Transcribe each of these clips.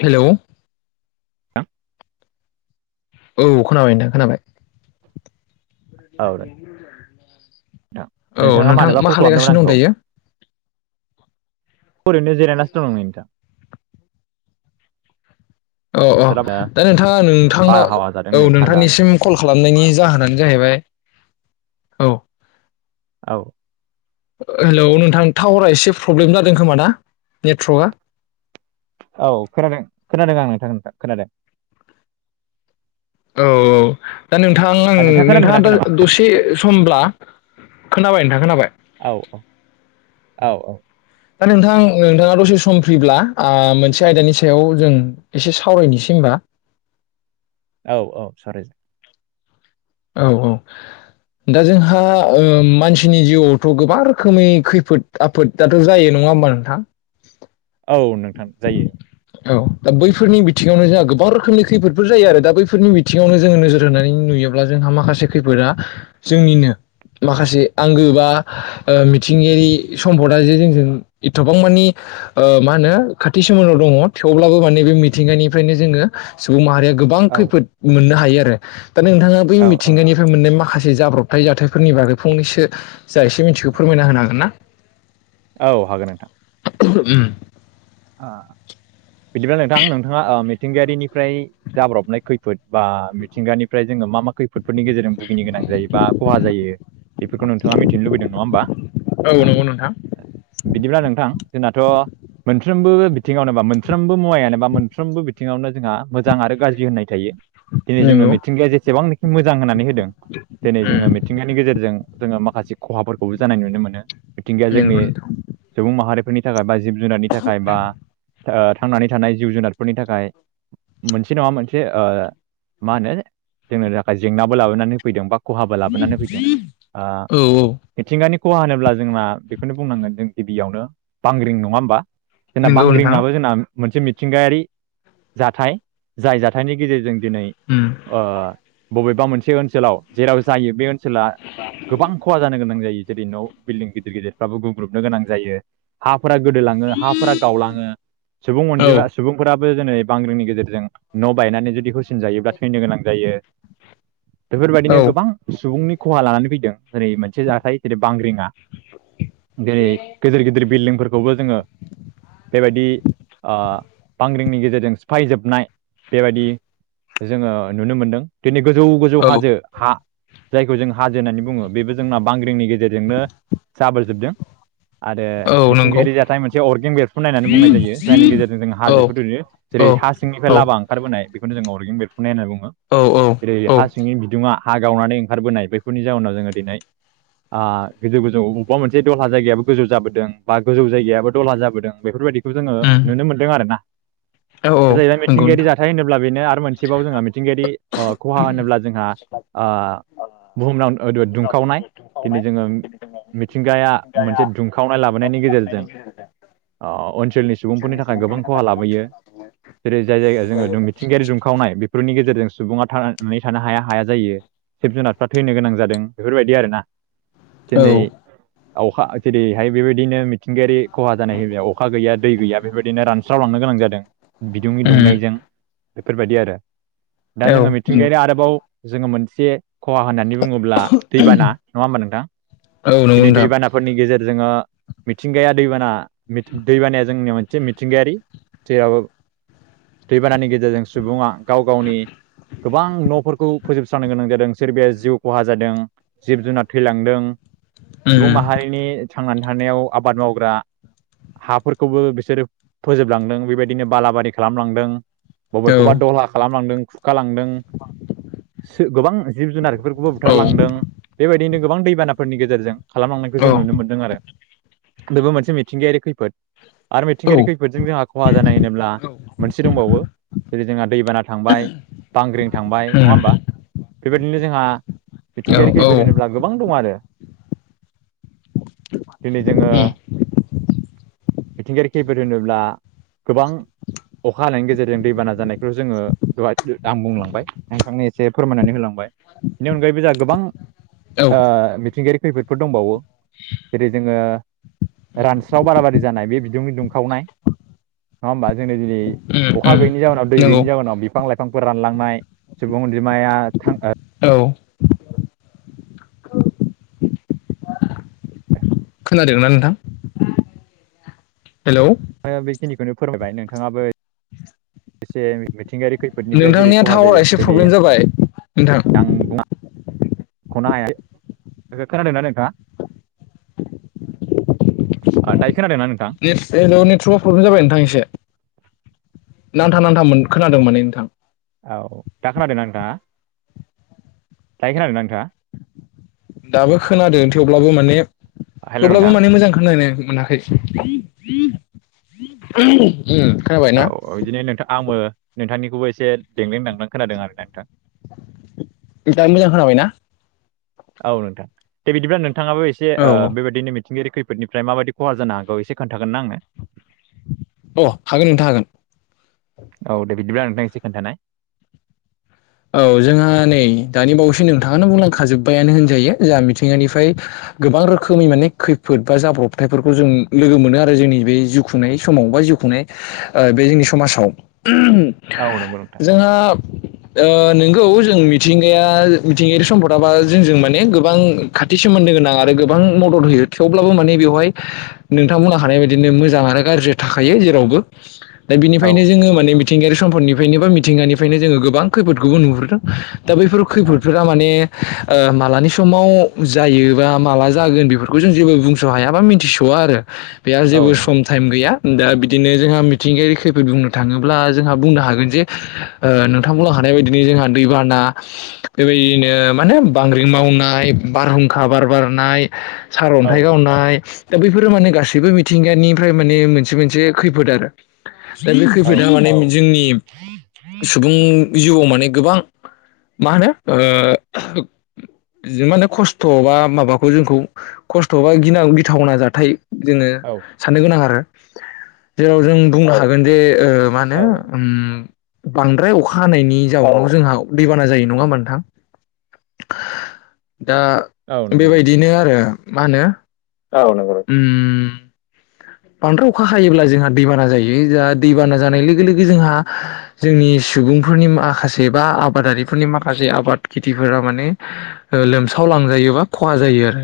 हेल'? [inaudible] औ खोनाबाय नोंथां खोनाबाय। नोंथां औ नोंथाङा नोंथां मानोबा मा कल खालामदोंमोन खालायगासिनो दं आंखौ दायो? अरैनो जेरायनासो दं नै नोंथां। औ औ बोथोरा दा नोंथाङा नोंथांनाव बारहावा जादों औ नै थान्दानो नोंथांनिसिम कल खाल खालामनायनि जाहोनानो जाहैबाय औ। औ। हेलौ नोंथां टावारा एसे फ्रब्लेम जादों खोमा ना नेटवर्कआ? औ खोनादों खोनादों आं नोंथां नोंथां खोनादों। औ औ दा नोंथां आं ओ खोनानो नोंथाङा मोनाखै दा नामा दसे समब्ला औ खोनाबाय नोंथां खोनाबाय। औ औ दा नोंथां नोंथाङा दसे सम फ्रिब्ला मोनसे आयदानि सायाव जों एसे सावरायनोसै होमबा। [inaudible] औ औ सावराय जागोन। औ औ दा जोंहा ओ मानसि सिनि जिउआवथ' गोबां रोखोमै खैफोद आफोदाथ' जायो नङा होमबा नोंथां? औ नोंथां जायो। औ दा बैफोरनि बिथिङावनो जोंहा गोबां रोखोमनि खैफोदफोर जायो आरो दा बैफोरनि बिथिङावनो जों नोज होनानै नुयो नुयोब्ला जोंहा माखासे खैफोदा जोंनिनो माखासे आंगो बा ओ मिथिंगायारि सम्पदा जे जोंजों एथबां मानि ओ मा होनो खाथि सोमोमावन दं थेवब्लाबो माने बे मिथिंगानिफ्रायनो जों सुबुं माहारिया गोबां औ खैफोद मोननो हायो आरो दा नोंथां बै औ औ मिथिंगानिफ्राय मोननाय माखास जाब्रबथाय जाथायफोरनि बागै फंनैसो जा एसे मिथिगौ फोरमायना होनो होगोन ना? औ हागोन नोंथां। [inaudible] अ बिदिब्ला नोंथां नोंथाङा अ मि मिथिंगायारिनिफ्राय जाब्रबनाय खैफोद बा मिथिंगानिफ्राय जों मा मा खैफोदफोरनि गेजेरजों भुगिनो गोनां जायोबा खहा जायो बेफोरखौ नोंथांङा मिथिनो लुबैदों नङा होमबा? औ अह नंगौ नोंथां बिदिब्ला नोंथां जोंनाथ' मोनफ्रो मबो बिथिङावनो बा मोनफ्रोमबो मुवायानो बा मोनफ्रोमबो बिथिङावनो जोंहा मोजां आरो गाज्रि होननाय थायो। दिनै जोंनो नंगौ मिथिंगाया जेसेबांनोखि मोजां होननानै हो दों दोनै जों मिथिंगानि गेजेरजों जोंङो माखासे खहाफोरखौबो जानाय नुनो मोनो। मिथिंगाया जोंनि नंगौ नोंथां सुबुं माहारिफोरनि थाखाय बा जिब जुनारनि थाखाय बा ओ थांनानै थानाय जिब जुनारफोरनि थाखाय मोनसे नङा मोनसे ओ मा होनो जोंनो थाखाय जेंनाबो लाबोनानै होफैदों बा खहाबो लाबोनानै फैदों। ओ औ औ मिथिंगानि खहा होनोब्ला जोंना बेखौनो बुंनांगोन जों गिबियावनो बांग्रिं, नङा होमबा? जोंना नंगौ नोंथां बांग्रिंआबो जोंना मोनसे मिथिंगायारि जाथाय। जाय जाथायनि गेजेरजों दिनै उम ओ बबेबा मोनसे ओनसोलाव जेराव जायो बे ओन सोला गोबां खहा जानो गोनां जायो। जेरै न' बिल्डिं गिदिर गिदिरफ्राबो गुग्रुबनो गोनां जायो। हाफोरा गोदोलाङो हा फोरा गावलाङो। सुबुं औ अनजिमा सुबुंफोरा बोजोनै बांग्रिंनि गेजेरजों न' बायनानै जुदि होसिनजायोब्ला थैनो गोनां जायो। औ बेफोरबायदिनो गोबां सुबुंनि खहा लानानै फैदों ओरै मोनसे जाथाय जेरै बांग्रिङा जेरै गिदिर गिदिर बिल्डिंफोरखौबो जोङो बेबायदि ओ बांग्रिंनि गेजेरजों सिफायजोबनाय बेबायदि जोङो नुनो मोनदों दिनै गोजौ गोजौ औ हाजो हा जायखौ जों हाजो होननानै बुङो बेबो जोंना बांग्रिंनि गेजेरजोंनो जाबोरजोबदों। आरो औ नंगौ मिथिंगायारि जाथाय मोन अर्गेंन बेफ्रुनाय होनायनानै बुंनाय जायो जायनि गेजेरजों जों औ हाजोखोनुयो औ जेरै हा सिंनिफ्राय औ लामा ओंखारबोनाय। बेखौनो जों अरगें बेरफुंनाय होनना बुङो औ जेरै औ हा सिङै बिदुङा। हा गावनानै ओंखारबोनाय बेफोरनि जाउनाव जोङो दिनै। आ गोजौ गोजौ अबेबा मोनसे दहहा जायगायाबो गोजौ जाबोदों बा गोजौ जायगायाबो दहा जाबोदों बेफोरबायदिखौ जोङो नुनो मोन्दों आरो ना। ओ जाहैबाय मिथिंगायारि जाथाय होनोब्ला बेनो आरो मोनसेबाव जोङो मिथिंगायारि खहा होनोब्ला जोंहा। ओ बुहुमनाव ओ दुं दुंखावनाय दिनै जोङो मिथिंगाया मोनसे दुंखावनाय लाबोनायनि गेजेरजों ओ ओनसोलनि सुबुंफोरनि थाखाय गोबां खहा लाबोयो। जेरै जाय जायगायाव जोङो मिथिंगायारि दुंखावनाय बेफोरनि गेजेरजों। सुबुङा थांनानै थानो हाया हाया जायो जिब-जुनारफ्रा थैनो गोनां जादों बेफोरबायदि आरोना। औ दिनै अखा जेरैहाय बेबायदिनो मिथिंगा खहा जानाय अखा गैया दै गैया बेबायदिनो रानस्रावलांनो गोनां जादों बिदुंनि उम दुंनायजों। बेफोरबायदि आरो दा औ जोङो नंगौ मिथिंगायारि आरोबाव जोङो मोनसे। खहा होननानै बुङोब्ला दैबाना नङा होमबा नोंथां औ नंगौ दिनै नोंथां दैबानाफोरनि गेजेर जोङो मिथिंगाया। दैबाना दैबानाया जोंनि मोनसे मिथिंगायारि जेराव। दैबानानि गेजेरजों सुबुङा गाव गावनि गोबां न'फोरखौ फोजोबस्रांनो गोनां जादों सोरबाया जिउ खहा जादों। जिब-जुनार थैलांदों उम सुबुं माहारिनि थांनानै थानायाव आबाद माव फोरा हाफोरखौबो बिसोरो फोजोबलांदों बेबायदिनो बालाबारि खालामलांदों। औ बबेखौबा दहहा खालामलांदों खुखालांदों सो गोबां जिब-जुनार फोरखौबो बुथारलांदों बेबायदिनो गोबां दैबानाफोरनि गेजेरजों। खालामलांनायखौ औ जों उम औ नुनो मोनदों आरो बेबो मोनसे मिथिंगायारि खैफोद। आरो मिथिंगायारि उम खैफोदजों जोंहा खहा जानाय होनोब्ला औ मोनसे दंबावो जेरै जोंहा‌ दैबाना थांबाय बांग्रिं थांबाय नङा होमबा बेबायदिनो जोंहा मिथिंगायारि खैफोद होनोब्ला गोबां दं आरो। दिनै जोङो [inaudible] मिथिंगायारि खैफोद होनोब्ला गोबां। अखा हानायनि गेजेरजों दैबाना जानायखौ जोङो आं बुंलांबाय नोंथांनो एसे फोरमायनानै होलांबाय। बेनि अनगायैबो जोंहा गोबां ओ मिथिंगायारि खैफोदफोर दंबावो जेरै जोङो रानस्राव बालाबारि जानाय बे बिदुंनि दुंखावनाय नङा होमबा जोंनि दिनै उम अखा उम गैयनि जाहोनाव दै नंगौ गैयनि जाहोनाव बिफां-लाइ फांफोर रानलांनाय सुबुं अनजिमाया थां ओ औ [inaudible] खोनादोंना नोंथां हेलौ। ओ बेखिनिखौनो फोरमायबाय नोंथाङाबो एसे मिथिंगायारि खैफोदनिफ्राय जेरै नोंथांनिया खहा टावारा जायो एसे जेरै प्रब्लेम जाबाय नोंथां। खनो हाया खोनादोंना नोंथाङा? आ दाइस ने हेल' नेटवर्कआव प्रब्लेम जाबाय नोंथां एसे नांथा नांथा मोन खोनादों माने नोंथां। औ दा खोनादों नोंथाङा दायो खोनादों नोंथाङा? दाबो खोनादों थेवब्लाबो माने हेल' नोंथां थेवब्लाबो माने मोजां खोनानाय मोनाखै उम खोनाबाय ना औ औ बिदिनो नोंथां आङो नोंथांनिखौबो एसे देंलेंदांलां खोनादों आरोना नोंथां। टा मोजां खोनाबायना? औ नोंथां दे बिदिब्ला नोंथाङाबो एसे औ अ बेबायदिनो मिथि मिथिंगायारि खैफोदनिफ्राय माबायदि खहा जानो हागौ एसे खोन्थागोन ना आंनो। अ हागोन नोंथां हागोन। औ दे बिदिब्ला नोंथां एसे खोन्थानाय। औ जोंहा नै दानि बावैसो नोंथाङानो बुंलांखाजोब्बायानो होनजायो जोंहा मिथिंगानिफ्राय। गोबां रोखोमनि माने खैफोद बा जाब्रबथायफोरखौ जों लोगो मोनो आरो जोंनि बे जिुउखुंनायनि समाव बाय जिउ खुंनाय अ बे जोंनि समाजाव औ नंगौ नोंथां जोंहा। अ नोंगौ जों मिथिंगाया मिथिंगायारि सम्पदाबा जोंजों माने गोबां खाथि सोमोनदो। गोनां आरो गोबां मदद होयो थेवब्लाबो माने बेवहाय नोंथां बुंनो हानाय बाददिनो मोजां आरो गाज्रि थाख खायो जेरावबो दा औ बिनिफ्रायनो जोङो औ माने मिथिंगायारि सम्पदनिफ्रायनो बा मिथिंगानिफ्रायनो जोङो गोबां खैफोदखौबो नुहुरदों। दा बैफोर औ खैफोदफोरा माने अ मालानि समाव जायो बा माला जागोन बेफोरखौ जों जेबो बुंस' हाया बा मिथिस'वा आरो बेहा औ जेबो नंगौ सम नोंथां टाइम गैया। दा बिदिनो जोंहा मिथिंगायारि खैफोद बुंनो थाङोब्ला जोंहा बुंनो हागोन जे अ नोंथांमोल आं नाय बदि जोंहा दैबाना बेबायदिनो माने बांग्रिं मावनाय बारहुंखा बार बारनाय औ सारअन्थाइ गावनाय। दा बैफोरो माने गासैबो मिथिंगानिफ्राय माने मोनसे मोनसे खैफोद आरो। दा बे औ खैफोदा माने जोंनि सुबुं जिउआव माने गोबां। मा होनो अ जे माने खस्थ'बा माबाखौ जोंखौ खस्थ'बा गिन गिथावना जाथाय। जोङो औ साननो गोनां आरो जेराव जों बुंनो हागोन जे ओ मा होनो औ ओम बांद्राय अखा हानायनि जाहोनाव जोंहा दैबाना जायो नङा होमबा नोंथां? दा औ औ नंगौ नोंथां बेबायदिनो आरो मा होनो औ नंगौ ओम बांद्राय अखा हायोब्ला जोंहा दैबाना जायो जा दैबाना जानाय लोगो लोगो जोंहा जोंनि सि सुबुंफोरनि माखासे बा आबादारिफोरनि माखासे आबाद खेथिफोरा माने लोमसाव फांजायोबा खहा जायो आरो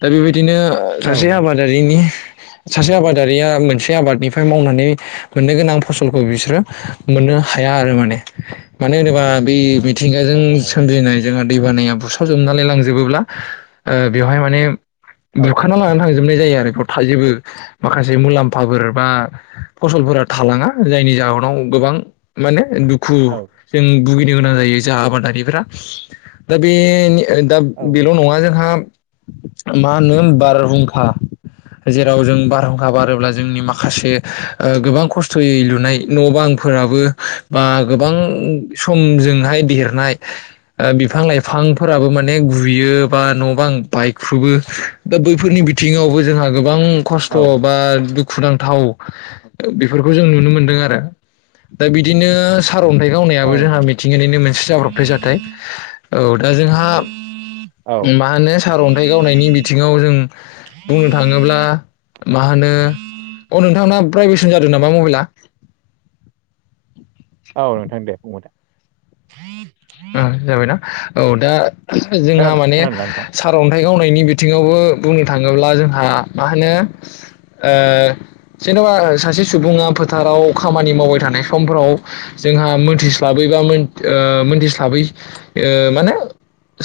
दा बेबायदिनो सासे औ नोंथां आबादारिनि सासे आबादारिया मोनसे आबादनिफ्राय मावनानै मोननो गोनां फसलखौ बिसोरो मोननो हाया आरो मान मानो होनोबा बे मिथिंगाजों औ हाया सोमजिनाय जोंहा दैबानायया बुस्रावजोबनानै लांजोबोब्ला अ बेवहाय माने औ बुखाना लानानै थांजोबनाय जायो आरो गथ' थायजेबो माखासे मुलाम्फाफोर बा फसलफोरा थालाङा जायनि जाहोनाव गोबां माने दुखु औ जों भुगिनो गोनां जायो जा आबादारिफोरा दा बे दा औ बेल' नंगौ नङा जोंहा मा होनो बारहुंखा जेराव जों बारहुंखा बारोब्ला जोंनि माखासे अ गोबां खस्थ'यै लुनाय न' बांफोर फोराबो बा गोबां समजोंहाय देरनाय बिफां लाइफां फोराबो माने गुयो बा न' बां बायख्रुबो दा बैफोरनि बिथिङावबो जोंहा गोबां खस्थ' औ बा दुखु दुखुुनांथाव बेफोरखौ जों नुनो मोनदों आरो दा बिदिनो। सार'न्थाइ गावनायाबो औ जोंहा नंगौ मिथिंगानिनो मोनसे जाब्रबथाय जाथाय औ दा जोंहा ओम औ मा होनो सारअन्थाइ गावनायनि बिथिङाव जों बुंनो थाङोब्ला मा होनो अ नोंथांना भाइब्रेस'न जादों नामा मबाइला? औ नोंथां दे बुंबाय दा। ओम जाबायना औ दा जोंहा खोनादों माने खोनादोंना नोंथां? सारअन्थाइ गावनायनि बि बिथिङावबो बुंनो थाङोब्ला जोंहा मा होनो ओ जेन'बा सासे से सुबुङा फोथाराव खामानि मावबाय थानाय समफोराव जोंहा मोनथिस्लाबै बा मोन ओ मोनथि थाबै ओ माने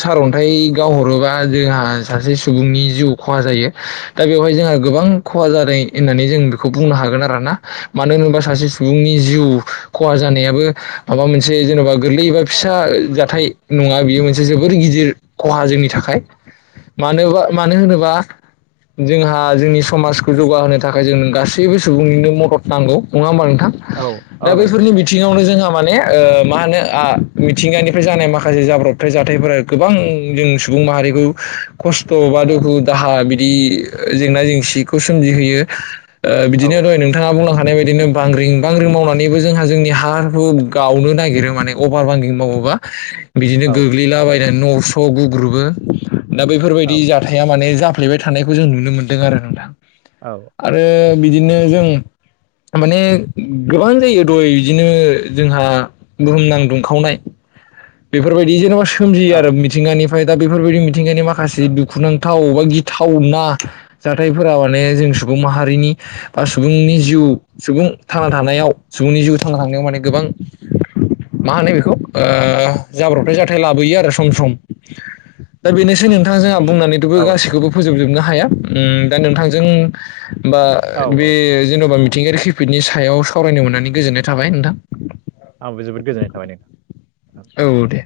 सारन्थाइ गावहरोबा जोंहा सासे सुबुंनि जिउ खहा जायो दा बेवहाय जोंहा गोबां खहा जादों होननानै जों बेखौ बुंनो हागोन आरोना मानो होनोबा सासे सुबुंनि जिउ खहा जानायाबो माबा मोनसे जेनबा गोरलै एबा फिसा जाथाय नङा बेयो मोनसे जोबोर गिदिर खहा जोंनि थाखाय। मानोबा मानो होनोबा जोंहा जोंनि समाजखौ जौगाहोनो थाखाय जों गासैबो सुबुंनिनो मदद नांगौ नङा होमबा नोंथां? औ थां दा औ नंगौ बैफोरनि नोंथां बिथिङावनो जोंहा माने ओ मा होनो आ मिथिंगानिफ्राय जानाय माखासे जाब्रबथाय जाथायफोरा गोबां जों सुबुं माहारिखौ खस्थ' बा दुखु-दाहा बिदि जेंना-जेंसिखौ सोमजिहोयो। ओ औ बिदिनो दहाय नोंथाङा बुंलांखा माने बेदिनो बांग्रिं बांग्रिं मावनानैबो जोंहा जोंनि हा हु गावनो नागिरो माने अभार बांग्रि मावोबा बिदिनो औ गोग्लैलाबायनानै न'स' गुग्रुबो। दा बैफोरबायदि जाथाया माने जाफ्लेबाय थानायखौ जों नुनो मोनदों आरो नोंथां औ आरो बिदिनो जों माने गोबां जायो दहय इदिनो जोंहा बुहुमनां दुं खावनाय बेफोरबायदि जेनबा सोमजियो औ आरो मिथिंगानिफ्राय दा बेफोरबायदि मिथिंगानि माखासे दुखुनांथाव बा गिथावना जाथायफोरा माने जों स सुबुं माहारिनि बा सुबुंनि जिउ सुबुं थांना थानायाव सुबुंनि जिउ थांना थानायाव माने गोबां [unintelligible] मा होनो बेखौ ओ जाब्रबथाय जाथाय लाबोयो आरो सम सम। दा बेनोसै नोंथांजोंहा बुंनानैथ'बो औ नंगौ गासैखौबो नोंथां फोजोबजोबनो हाया ओम दा नोंथांजों होमबा औ बे औ जेन'बा मिथिंगायारि खैफोदनि सायाव सावरायनो मोननानै गोजोननाय थाबाय नोंथां। आंबो जोबोद गोजोननाय थाबाय नों औ दे।